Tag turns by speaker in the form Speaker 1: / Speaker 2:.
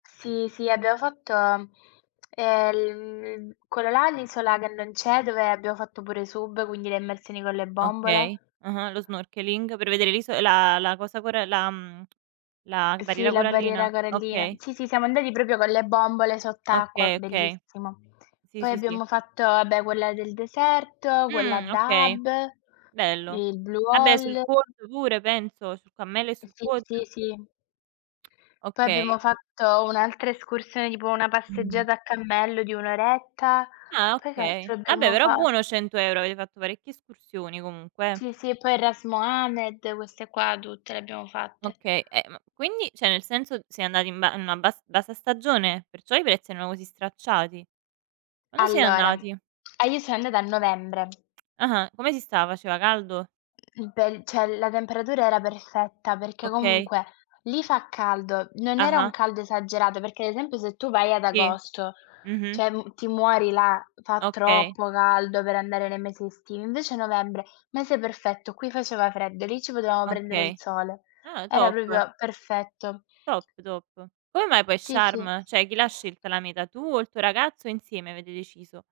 Speaker 1: Sì, sì abbiamo fatto, ehm l mhmm quello là, l'isola che non c'è, dove abbiamo fatto pure sub, quindi le immersioni con le bombole.
Speaker 2: Okay, uh-uh, lo snorkeling, per vedere l'iso la la cosa coral la mhmm, la
Speaker 1: Sì,
Speaker 2: barriera
Speaker 1: la barriera
Speaker 2: corallina?
Speaker 1: corallina.
Speaker 2: Okay.
Speaker 1: Sì, sì, siamo andati proprio con le bombole sott'acqua,
Speaker 2: Okay, okay.
Speaker 1: bellissimo.
Speaker 2: Sì,
Speaker 1: Poi
Speaker 2: sì, sì.
Speaker 1: abbiamo fatto, vabbè, quella del deserto, quella a
Speaker 2: Mh, okay,
Speaker 1: Dahab,
Speaker 2: bello.
Speaker 1: il Blue
Speaker 2: Vabbè sul
Speaker 1: Hole
Speaker 2: quad pure penso, sul cammello e
Speaker 1: Uhm,
Speaker 2: sul
Speaker 1: sì,
Speaker 2: quad?
Speaker 1: sì, sì. Poi
Speaker 2: Okay.
Speaker 1: abbiamo fatto un'altra escursione, tipo una
Speaker 2: Mh.
Speaker 1: passeggiata a cammello di un'oretta.
Speaker 2: Ah
Speaker 1: Poi che altro
Speaker 2: okay. Ah, beh,
Speaker 1: abbiamo
Speaker 2: però
Speaker 1: fatto?
Speaker 2: buono 100€, avete fatto parecchie escursioni comunque eh.
Speaker 1: Sì, sì, poi il Ras Mohammed, queste qua tutte le abbiamo fatte.
Speaker 2: Okay, eh ma quindi cioè nel senso siete andati in ba in una bas bassa stagione? Perciò i prezzi erano così stracciati? Quando siete
Speaker 1: Allora
Speaker 2: andati?
Speaker 1: ah io sono andata a Novembre.
Speaker 2: Ah-ah. Come si stava? Faceva caldo?
Speaker 1: In pell cioè la temperatura era perfetta, perché
Speaker 2: Okay.
Speaker 1: comunque lì fa caldo, non era un
Speaker 2: Ah-ah.
Speaker 1: caldo esagerato, perché ad esempio se tu vai ad
Speaker 2: Sì.
Speaker 1: agosto,
Speaker 2: Mh-mh.
Speaker 1: cioè m ti muori là, fa
Speaker 2: Okay.
Speaker 1: troppo caldo per andare nei mesi estivi, invece novembre, mese perfetto qui faceva freddo, lì ci potevamo prendere il
Speaker 2: Okay.
Speaker 1: sole.
Speaker 2: Ah,
Speaker 1: Era
Speaker 2: top.
Speaker 1: proprio perfetto.
Speaker 2: Top, top. Come mai poi
Speaker 1: Sì, sì.
Speaker 2: Sharm? Cioè chi l'ha scelta la meta? Tu o il tuo ragazzo o insieme avete deciso?